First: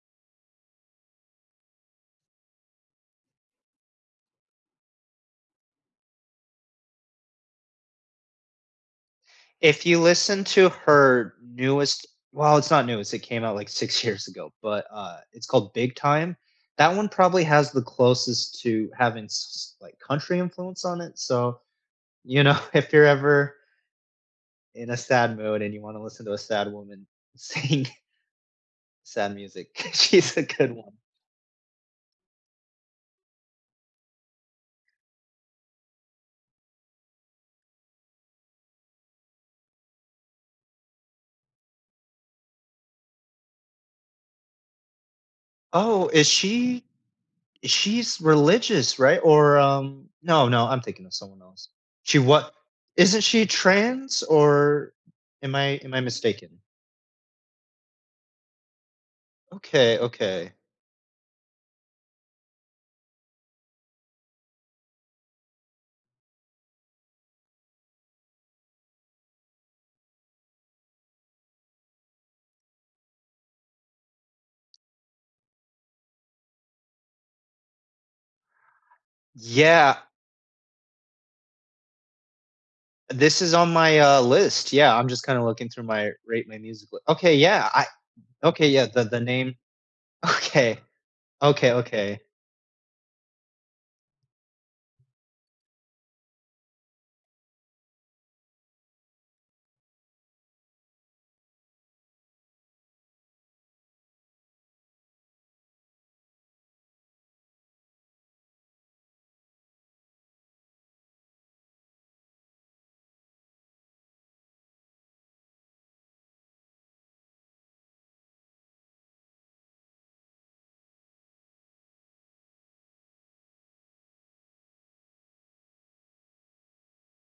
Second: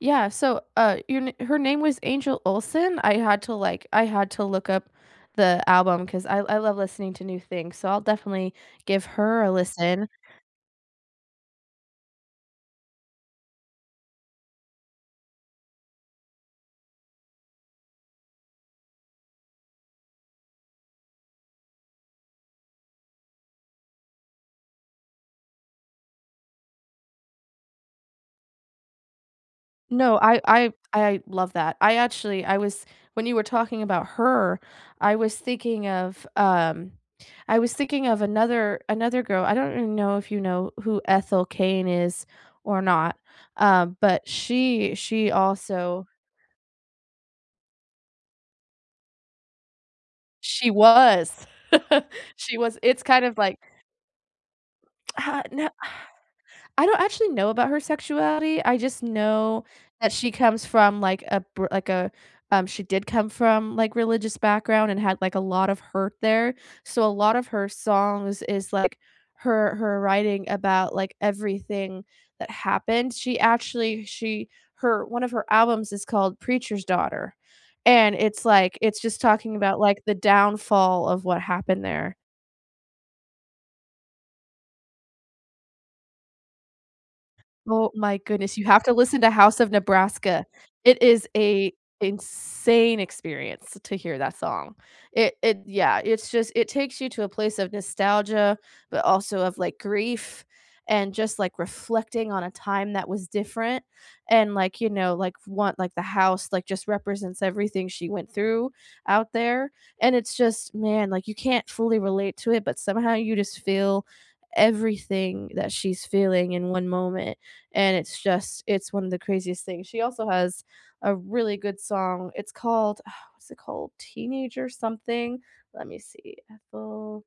Yeah, so, uh, your n her name was Angel Olsen, I had to, like I had to look up the album 'cause I I love listening to new things, so I'll definitely give her a If you listen. listen to her newest well, it's not new, it's it came out, like, 6 years ago, but, uh, it's called Big Time. That one probably has the closest to having, s s like, country influence on it, so, you know, if you're ever in a sad mood and you wanna listen to a sad woman sing sad music, No, she's I a I good th one. I love that, I actually I was when you were talking about her, I was thinking of, um I was thinking of another another girl, I don't even know if you know who Ethel Cain is or not, uh, but she she also Oh, is she is she's religious, right? Or, um, no no, She I'm thinking of someone was. else. She what She was it's isn't kind of she like trans or Uh, am No I am I mistaken? I don't actually know about her sexuality, I just know Okay, that she okay. comes from, like, a br like a um, she did come from, like, religious background and had, like, a lot of hurt there. So, a lot of her songs is, like, her her writing about, like, everything that happened. She actually she her one of her albums is called Preacher's Daughter. And it's, like it's just talking about, Yeah. like, the downfall of what happened there. This is on my, uh, list. Yeah, I'm just kinda looking through my rate my music li Okay, yeah, I Oh my goodness, you Okay, have yeah, to the the listen to name House of Nebraska. Okay. It is Okay, a okay. insane experience to hear that song. It it yeah, it's just it takes you to a place of nostalgia, but also of, like, grief, and just, like, reflecting on a time that was different, and, like, you know, like, f want like, the house, like, just represents everything she went through out there, and it's just man, like, you can't fully relate to it, but somehow you just feel everything that she's feeling in one moment, and it's just it's one of the craziest things. She also has a really good song, it's called uh, what's it called? Teenager something? Let me see, Ethel